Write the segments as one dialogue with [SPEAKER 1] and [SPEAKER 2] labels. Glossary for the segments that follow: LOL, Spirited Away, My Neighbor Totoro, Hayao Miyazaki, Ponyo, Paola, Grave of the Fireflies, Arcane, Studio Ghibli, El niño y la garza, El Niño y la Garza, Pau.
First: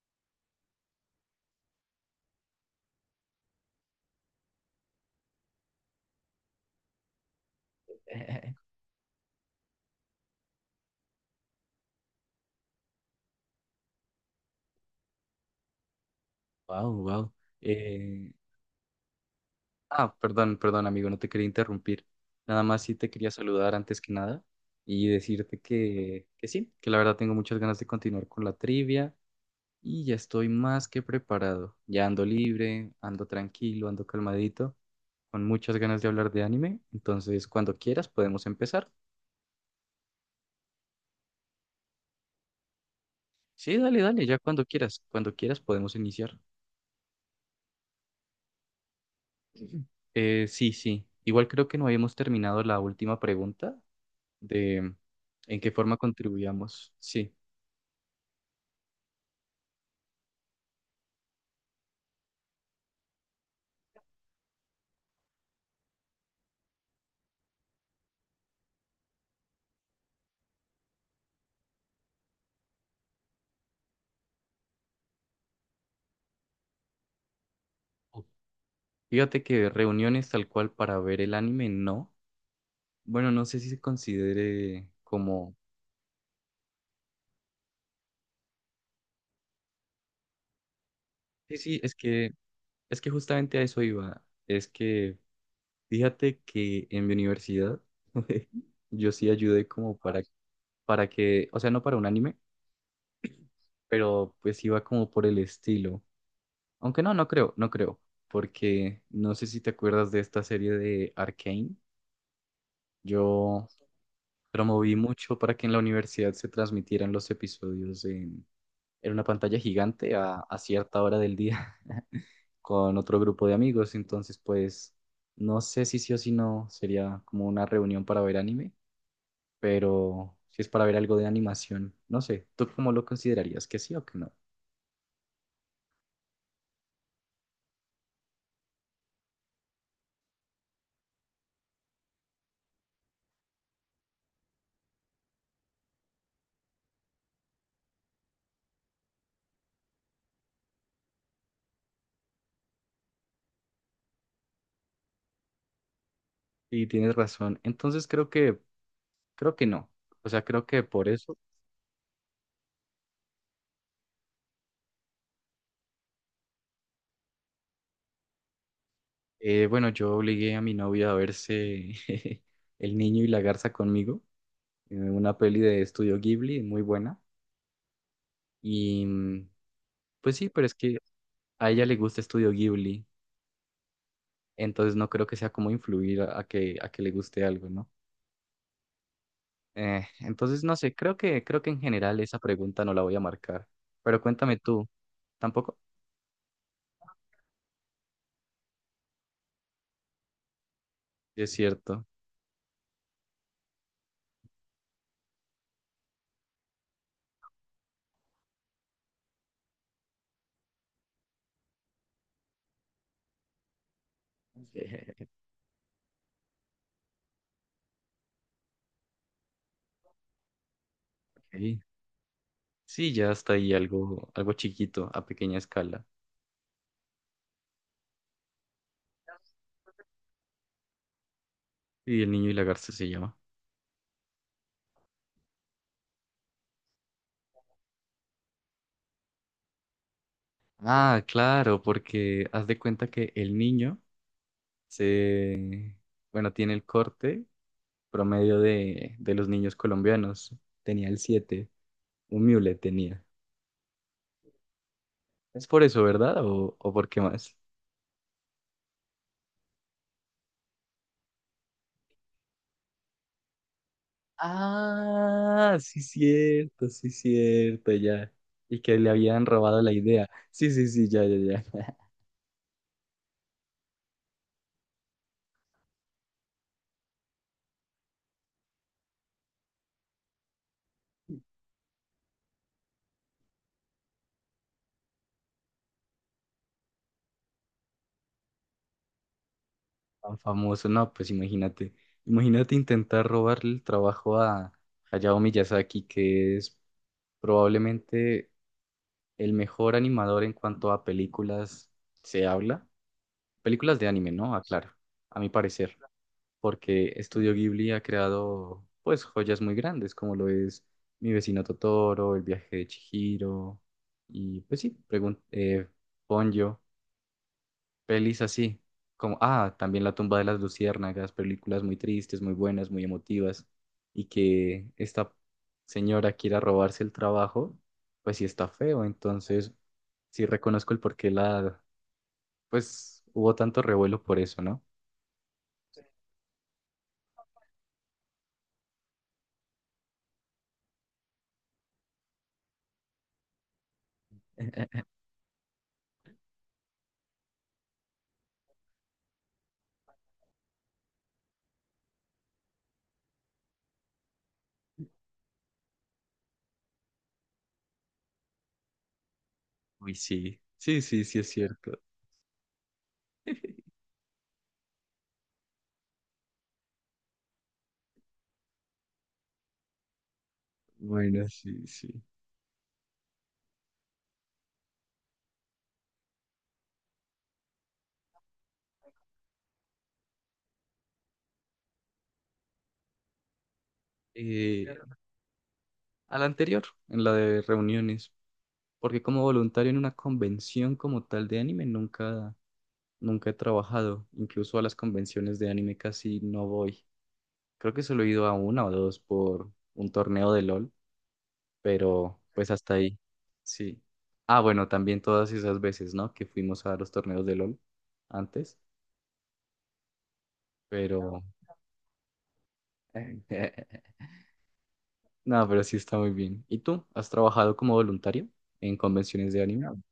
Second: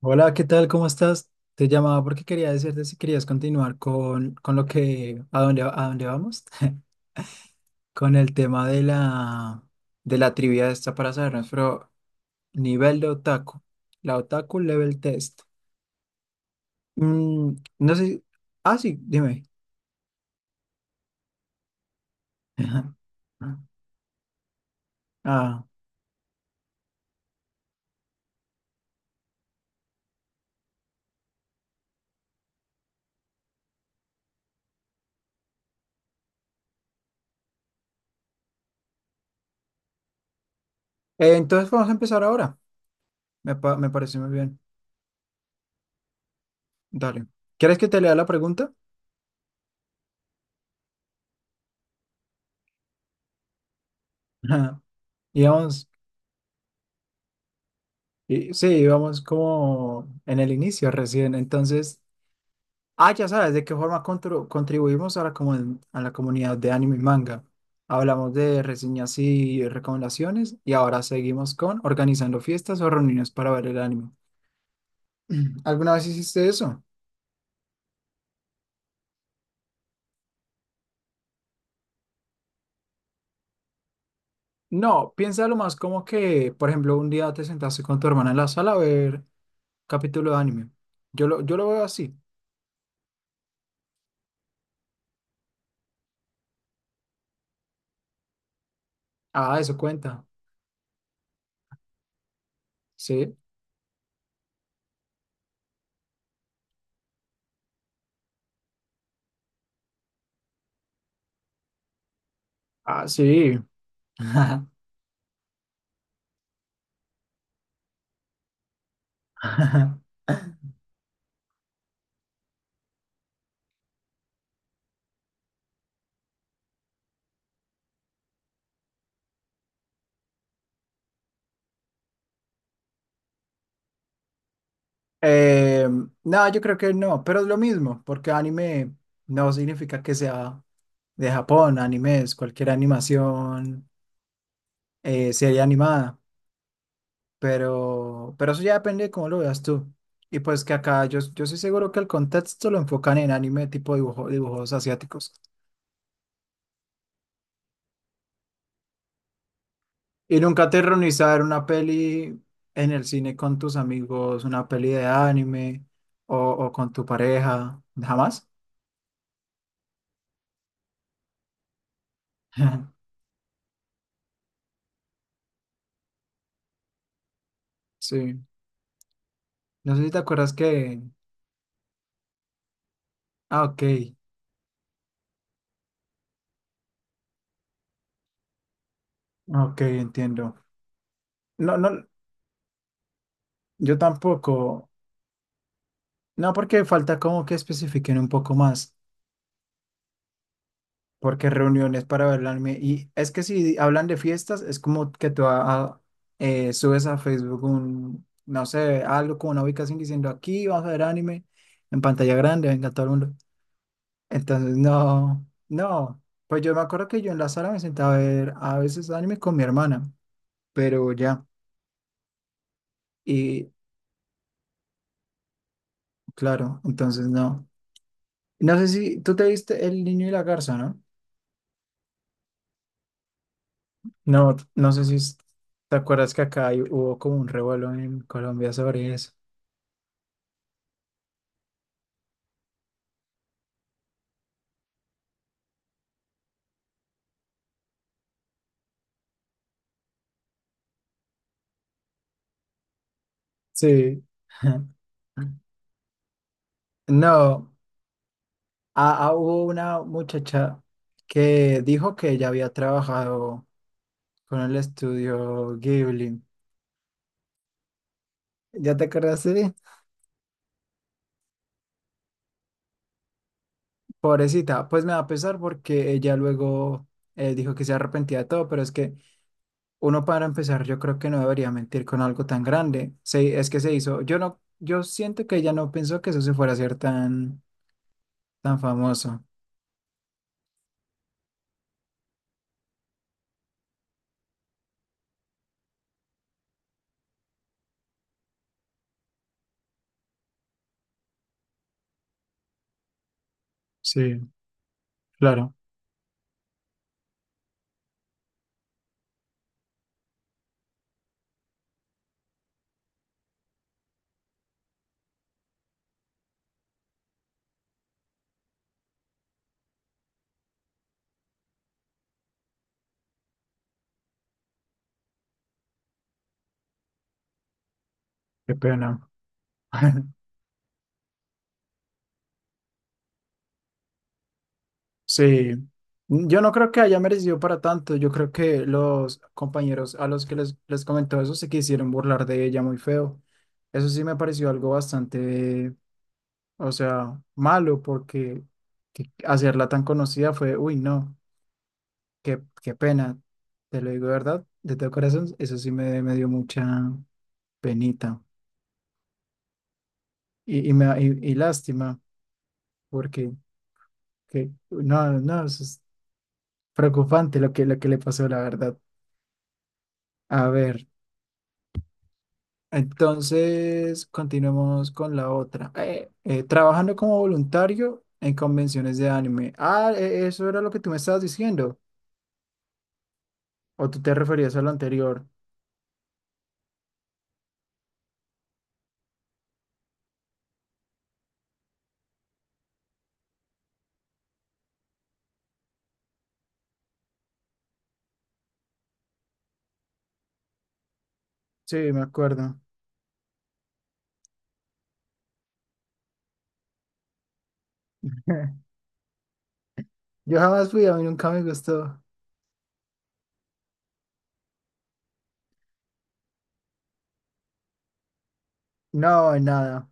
[SPEAKER 1] Hola, ¿qué tal? ¿Cómo estás? Te llamaba porque quería decirte si querías continuar con lo que, a dónde vamos, con el tema de la trivia esta para saber nuestro nivel de otaku, la otaku level test.
[SPEAKER 2] Wow, wow.
[SPEAKER 1] No sé,
[SPEAKER 2] Eh,
[SPEAKER 1] ah, sí, dime.
[SPEAKER 2] perdón, perdón, amigo, no te quería interrumpir. Nada más sí te quería saludar antes que nada y decirte
[SPEAKER 1] Ah,
[SPEAKER 2] que sí, que la verdad tengo muchas ganas de continuar con la trivia y ya estoy más que preparado. Ya ando libre, ando tranquilo, ando calmadito, con muchas ganas de hablar de anime. Entonces, cuando quieras podemos empezar.
[SPEAKER 1] entonces vamos a empezar ahora,
[SPEAKER 2] Sí,
[SPEAKER 1] me
[SPEAKER 2] dale,
[SPEAKER 1] parece
[SPEAKER 2] dale,
[SPEAKER 1] muy
[SPEAKER 2] ya
[SPEAKER 1] bien,
[SPEAKER 2] cuando quieras podemos iniciar.
[SPEAKER 1] dale. ¿Quieres que te lea la pregunta?
[SPEAKER 2] Sí, sí. Igual creo que no habíamos terminado la última pregunta, de
[SPEAKER 1] Y
[SPEAKER 2] en qué
[SPEAKER 1] vamos,
[SPEAKER 2] forma contribuíamos. Sí.
[SPEAKER 1] sí, vamos como en el inicio recién, entonces... Ah, ya sabes de qué forma contribuimos a a la comunidad de anime y manga. Hablamos de reseñas y recomendaciones y ahora seguimos con organizando fiestas o reuniones para ver el anime. ¿Alguna vez hiciste eso?
[SPEAKER 2] Ok. Fíjate que reuniones tal cual para ver el anime, no. Bueno, no sé si se considere
[SPEAKER 1] No, piénsalo
[SPEAKER 2] como...
[SPEAKER 1] más como que, por ejemplo, un día te sentaste con tu hermana en la sala a ver capítulo de anime.
[SPEAKER 2] Sí,
[SPEAKER 1] Yo lo
[SPEAKER 2] sí,
[SPEAKER 1] veo así.
[SPEAKER 2] es que justamente a eso iba. Es que fíjate que en mi universidad yo sí
[SPEAKER 1] Ah,
[SPEAKER 2] ayudé
[SPEAKER 1] eso
[SPEAKER 2] como
[SPEAKER 1] cuenta.
[SPEAKER 2] para que, o sea, no para un anime,
[SPEAKER 1] Sí.
[SPEAKER 2] pero pues iba como por el estilo. Aunque no, no creo, no creo. Porque no sé si te acuerdas de esta serie de Arcane.
[SPEAKER 1] Ah, sí.
[SPEAKER 2] Yo promoví mucho para que en la universidad se transmitieran los episodios en una pantalla gigante a cierta hora del día con otro grupo de amigos. Entonces, pues, no sé si sí o si no sería como una reunión para ver anime, pero si es para ver algo de animación, no sé. ¿Tú cómo lo considerarías? ¿Que sí o que no?
[SPEAKER 1] Eh, no, yo creo que no, pero es lo mismo, porque anime no significa que sea de Japón, anime es cualquier animación, serie animada, pero eso ya depende de cómo lo veas tú. Y pues que acá yo estoy seguro que el contexto lo enfocan en anime tipo dibujo, dibujos asiáticos.
[SPEAKER 2] Y tienes razón. Entonces, creo que no. O
[SPEAKER 1] Y
[SPEAKER 2] sea, creo
[SPEAKER 1] nunca
[SPEAKER 2] que
[SPEAKER 1] te
[SPEAKER 2] por
[SPEAKER 1] reunís a
[SPEAKER 2] eso,
[SPEAKER 1] ver una peli en el cine con tus amigos, una peli de anime o con tu pareja, jamás.
[SPEAKER 2] bueno, yo obligué a mi novia a verse El niño y la garza conmigo, una peli de Estudio Ghibli, muy buena.
[SPEAKER 1] Sí,
[SPEAKER 2] Y
[SPEAKER 1] no sé si te
[SPEAKER 2] pues sí,
[SPEAKER 1] acuerdas
[SPEAKER 2] pero es que
[SPEAKER 1] que...
[SPEAKER 2] a ella le gusta Estudio Ghibli,
[SPEAKER 1] Ah, ok,
[SPEAKER 2] entonces no creo que sea como influir a que le guste algo, ¿no?
[SPEAKER 1] ok, entiendo.
[SPEAKER 2] Entonces, no sé, creo que
[SPEAKER 1] No,
[SPEAKER 2] en
[SPEAKER 1] no,
[SPEAKER 2] general esa pregunta no la voy a marcar.
[SPEAKER 1] yo
[SPEAKER 2] Pero cuéntame tú,
[SPEAKER 1] tampoco.
[SPEAKER 2] ¿tampoco?
[SPEAKER 1] No, porque falta como que especifiquen un poco más,
[SPEAKER 2] Sí,
[SPEAKER 1] porque
[SPEAKER 2] es cierto.
[SPEAKER 1] reuniones para bailarme. Y es que si hablan de fiestas, es como que tú subes a Facebook un, no sé, algo como una ubicación diciendo aquí vamos a ver anime en pantalla grande, venga todo el mundo. Entonces, no, no. Pues yo me acuerdo que yo en la sala me sentaba a ver a veces anime con mi hermana, pero ya.
[SPEAKER 2] Ok. Sí, ya está
[SPEAKER 1] Y
[SPEAKER 2] ahí algo, algo chiquito, a pequeña escala.
[SPEAKER 1] claro, entonces no. No sé si tú te viste El Niño y la Garza, ¿no?
[SPEAKER 2] Y el niño y la garza se llama.
[SPEAKER 1] No, no sé si es- Te acuerdas que acá hubo como un revuelo en Colombia sobre eso.
[SPEAKER 2] Ah, claro, porque haz de cuenta que el niño se, bueno, tiene el corte promedio de los niños colombianos. Tenía el 7 un mule tenía.
[SPEAKER 1] Sí.
[SPEAKER 2] Es por eso, ¿verdad? O por qué más?
[SPEAKER 1] No, hubo una muchacha que dijo que ella había trabajado con el
[SPEAKER 2] Ah,
[SPEAKER 1] estudio Ghibli.
[SPEAKER 2] sí, cierto, ya. Y
[SPEAKER 1] ¿Ya
[SPEAKER 2] que
[SPEAKER 1] te
[SPEAKER 2] le
[SPEAKER 1] acuerdas
[SPEAKER 2] habían
[SPEAKER 1] de?
[SPEAKER 2] robado la idea. Sí, sí, sí, ya, ya, ya.
[SPEAKER 1] Pobrecita, pues me da pesar porque ella luego dijo que se arrepentía de todo, pero es que uno para empezar, yo creo que no debería mentir con algo tan grande. Es que se hizo. Yo siento que ella no pensó que eso se fuera a hacer tan, tan famoso.
[SPEAKER 2] Tan famoso. No, pues imagínate. Imagínate intentar robarle el trabajo a Hayao Miyazaki, que es probablemente el mejor animador en cuanto a películas se habla. Películas de anime,
[SPEAKER 1] Sí,
[SPEAKER 2] ¿no? Aclaro, a mi
[SPEAKER 1] claro,
[SPEAKER 2] parecer. Porque Estudio Ghibli ha creado pues joyas muy grandes, como lo es Mi vecino Totoro, El viaje de Chihiro, y pues sí, pregun Ponyo, pelis así, como, ah, también La tumba de las luciérnagas, películas muy tristes, muy buenas, muy emotivas, y que esta señora quiera robarse el trabajo, pues sí está
[SPEAKER 1] qué
[SPEAKER 2] feo,
[SPEAKER 1] pena.
[SPEAKER 2] entonces sí reconozco el por qué la, pues hubo tanto revuelo por eso, ¿no?
[SPEAKER 1] Sí, yo no creo que haya merecido para tanto. Yo creo que los compañeros a los que les comentó eso se quisieron burlar de ella muy feo. Eso sí me pareció algo bastante, o sea, malo porque hacerla tan conocida fue, uy, no. Qué, qué pena, te lo digo de verdad, de todo corazón, eso sí me dio mucha penita
[SPEAKER 2] Uy, sí, sí, sí, sí es
[SPEAKER 1] y
[SPEAKER 2] cierto.
[SPEAKER 1] lástima, porque que, no, no, eso es preocupante lo que le pasó, la verdad. A ver,
[SPEAKER 2] Bueno, sí, sí.
[SPEAKER 1] entonces continuemos con la otra. Trabajando como voluntario en convenciones de anime. Ah, eso era lo que tú me estabas diciendo, o tú te referías a lo
[SPEAKER 2] Claro.
[SPEAKER 1] anterior.
[SPEAKER 2] A la anterior, en la de reuniones, porque como voluntario en una convención como tal de anime nunca, nunca he trabajado. Incluso a las convenciones de anime casi no voy. Creo que solo he ido a una o dos por un torneo de LOL,
[SPEAKER 1] Sí, me
[SPEAKER 2] pero pues
[SPEAKER 1] acuerdo.
[SPEAKER 2] hasta ahí. Sí. Ah, bueno, también todas esas veces, ¿no? Que fuimos a los torneos de LOL antes,
[SPEAKER 1] Yo jamás fui, a mí
[SPEAKER 2] pero...
[SPEAKER 1] nunca me gustó.
[SPEAKER 2] No, pero sí está muy bien. ¿Y tú? ¿Has trabajado como voluntario en convenciones
[SPEAKER 1] No,
[SPEAKER 2] de
[SPEAKER 1] en
[SPEAKER 2] anime?
[SPEAKER 1] nada.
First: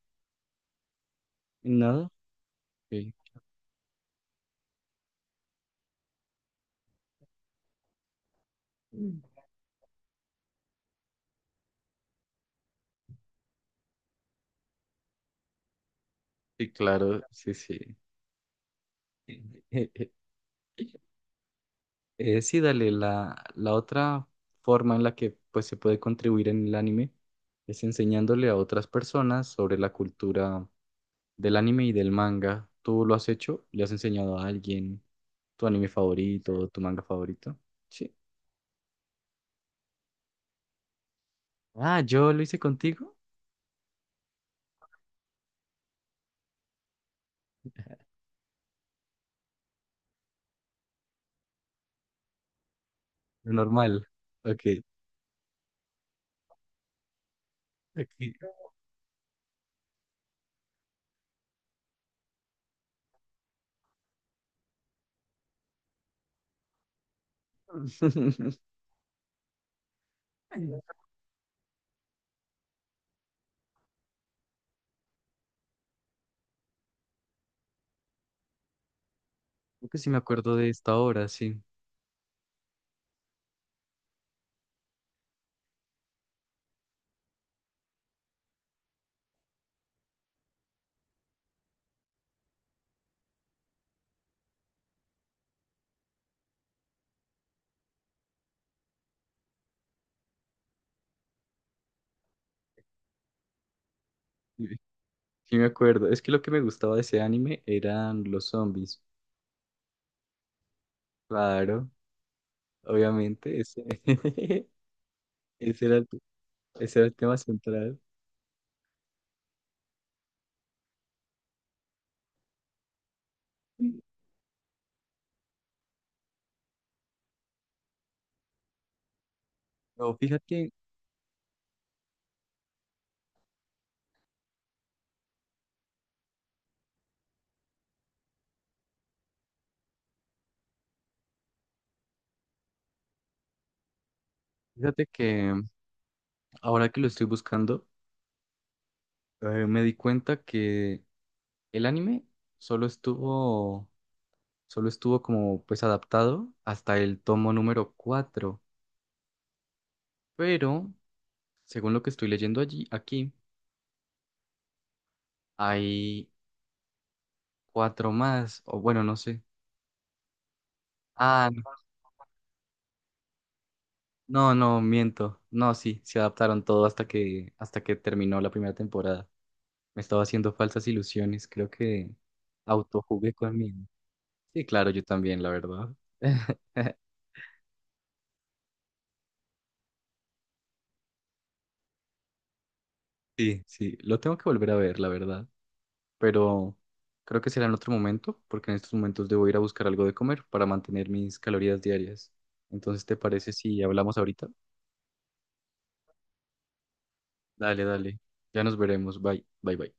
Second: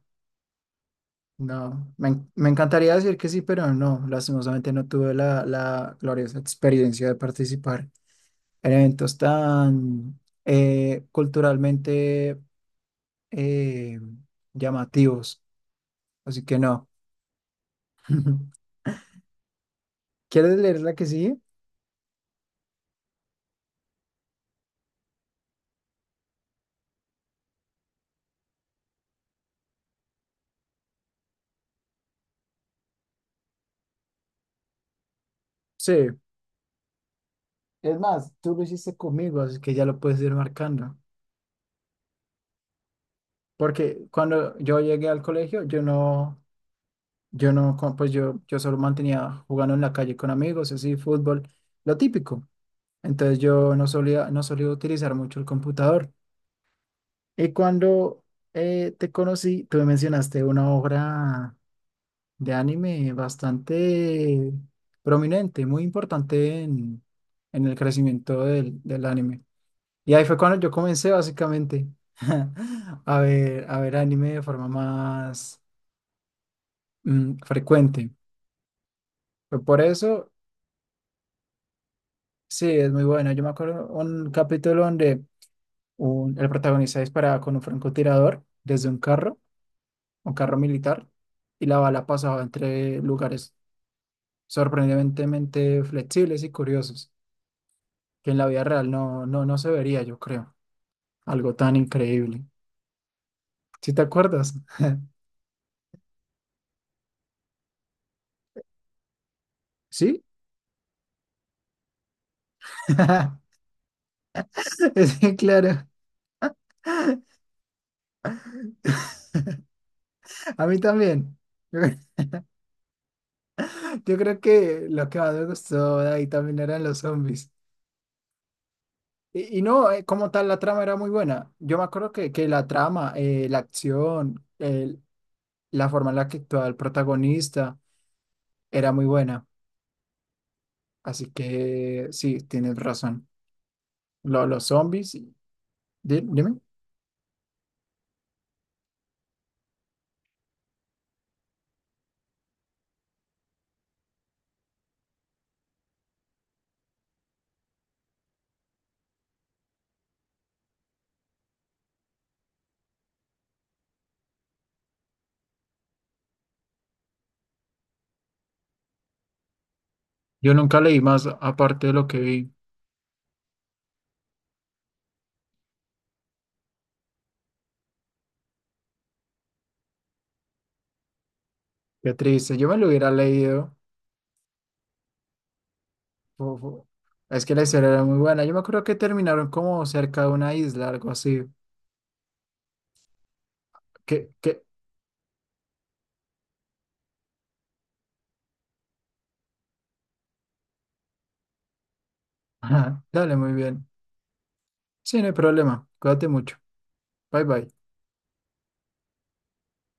[SPEAKER 1] No, me,
[SPEAKER 2] No,
[SPEAKER 1] en- Me encantaría
[SPEAKER 2] sí,
[SPEAKER 1] decir que sí, pero no, lastimosamente no tuve la gloriosa experiencia de participar en eventos
[SPEAKER 2] mm,
[SPEAKER 1] tan culturalmente eh, llamativos, así que
[SPEAKER 2] sí,
[SPEAKER 1] no.
[SPEAKER 2] claro, sí, sí.
[SPEAKER 1] ¿Quieres leer la que sigue?
[SPEAKER 2] Sí, dale, la otra forma en la que pues, se puede contribuir en el anime es enseñándole a otras personas sobre la cultura del anime y del manga. ¿Tú lo has hecho? ¿Le has enseñado a alguien tu anime
[SPEAKER 1] Sí.
[SPEAKER 2] favorito o tu manga favorito?
[SPEAKER 1] Es
[SPEAKER 2] Sí.
[SPEAKER 1] más, tú lo hiciste conmigo, así que ya lo puedes ir marcando.
[SPEAKER 2] Ah, ¿yo lo hice contigo?
[SPEAKER 1] Porque cuando yo llegué al colegio, yo no, yo no, co- pues yo solo mantenía jugando en la calle con amigos, así, fútbol, lo típico. Entonces
[SPEAKER 2] Lo
[SPEAKER 1] yo no
[SPEAKER 2] normal.
[SPEAKER 1] solía, no solía
[SPEAKER 2] Ok.
[SPEAKER 1] utilizar mucho el computador. Y cuando
[SPEAKER 2] Ok.
[SPEAKER 1] te conocí, tú me mencionaste una obra de anime bastante prominente, muy importante en el crecimiento del anime. Y ahí fue cuando yo
[SPEAKER 2] Creo
[SPEAKER 1] comencé básicamente a ver anime de forma más frecuente. Fue por
[SPEAKER 2] que sí me
[SPEAKER 1] eso,
[SPEAKER 2] acuerdo de esta hora, sí.
[SPEAKER 1] sí, es muy bueno. Yo me acuerdo un capítulo donde el protagonista disparaba con un francotirador desde un carro, un carro militar y la bala pasaba entre lugares sorprendentemente flexibles y curiosos, que en la vida real no se vería, yo creo. Algo tan increíble. ¿Sí te acuerdas?
[SPEAKER 2] Sí, me acuerdo. Es que lo que me gustaba de ese anime eran los zombies.
[SPEAKER 1] ¿Sí?
[SPEAKER 2] Claro, obviamente. Ese,
[SPEAKER 1] Sí,
[SPEAKER 2] ese
[SPEAKER 1] claro.
[SPEAKER 2] era el, ese era el tema central.
[SPEAKER 1] A mí también. Yo creo que lo que más me gustó de ahí también eran los zombies. Y no,
[SPEAKER 2] No,
[SPEAKER 1] como tal, la
[SPEAKER 2] fíjate,
[SPEAKER 1] trama era muy buena. Yo me acuerdo que la trama, la acción, la forma en la que actuaba el protagonista era muy buena. Así que sí, tienes razón. Los
[SPEAKER 2] fíjate
[SPEAKER 1] zombies,
[SPEAKER 2] que
[SPEAKER 1] dime.
[SPEAKER 2] ahora que lo estoy buscando, me di cuenta que el anime solo estuvo, solo estuvo como pues adaptado hasta el tomo número cuatro. Pero, según lo que estoy leyendo allí, aquí, hay cuatro más. O bueno, no sé.
[SPEAKER 1] Yo nunca leí más
[SPEAKER 2] Ah, no.
[SPEAKER 1] aparte de lo que vi.
[SPEAKER 2] No, no, miento. No, sí, se adaptaron todo hasta hasta que terminó la primera temporada. Me estaba haciendo falsas ilusiones. Creo que
[SPEAKER 1] Qué triste. Yo me lo hubiera
[SPEAKER 2] autojugué
[SPEAKER 1] leído.
[SPEAKER 2] conmigo. Sí, claro, yo también, la verdad.
[SPEAKER 1] Fu- fu- Es que la historia era muy buena. Yo me acuerdo que terminaron como cerca de una isla, algo así.
[SPEAKER 2] Sí, sí, lo tengo que
[SPEAKER 1] Que...
[SPEAKER 2] volver a ver, la verdad. Pero creo que será en otro momento, porque en estos momentos debo ir a buscar algo de comer para mantener mis calorías diarias. Entonces, ¿te
[SPEAKER 1] Dale, muy
[SPEAKER 2] parece si
[SPEAKER 1] bien.
[SPEAKER 2] hablamos ahorita?
[SPEAKER 1] Sí, no hay problema. Cuídate mucho. Bye bye.
[SPEAKER 2] Dale, dale. Ya nos veremos. Bye, bye, bye.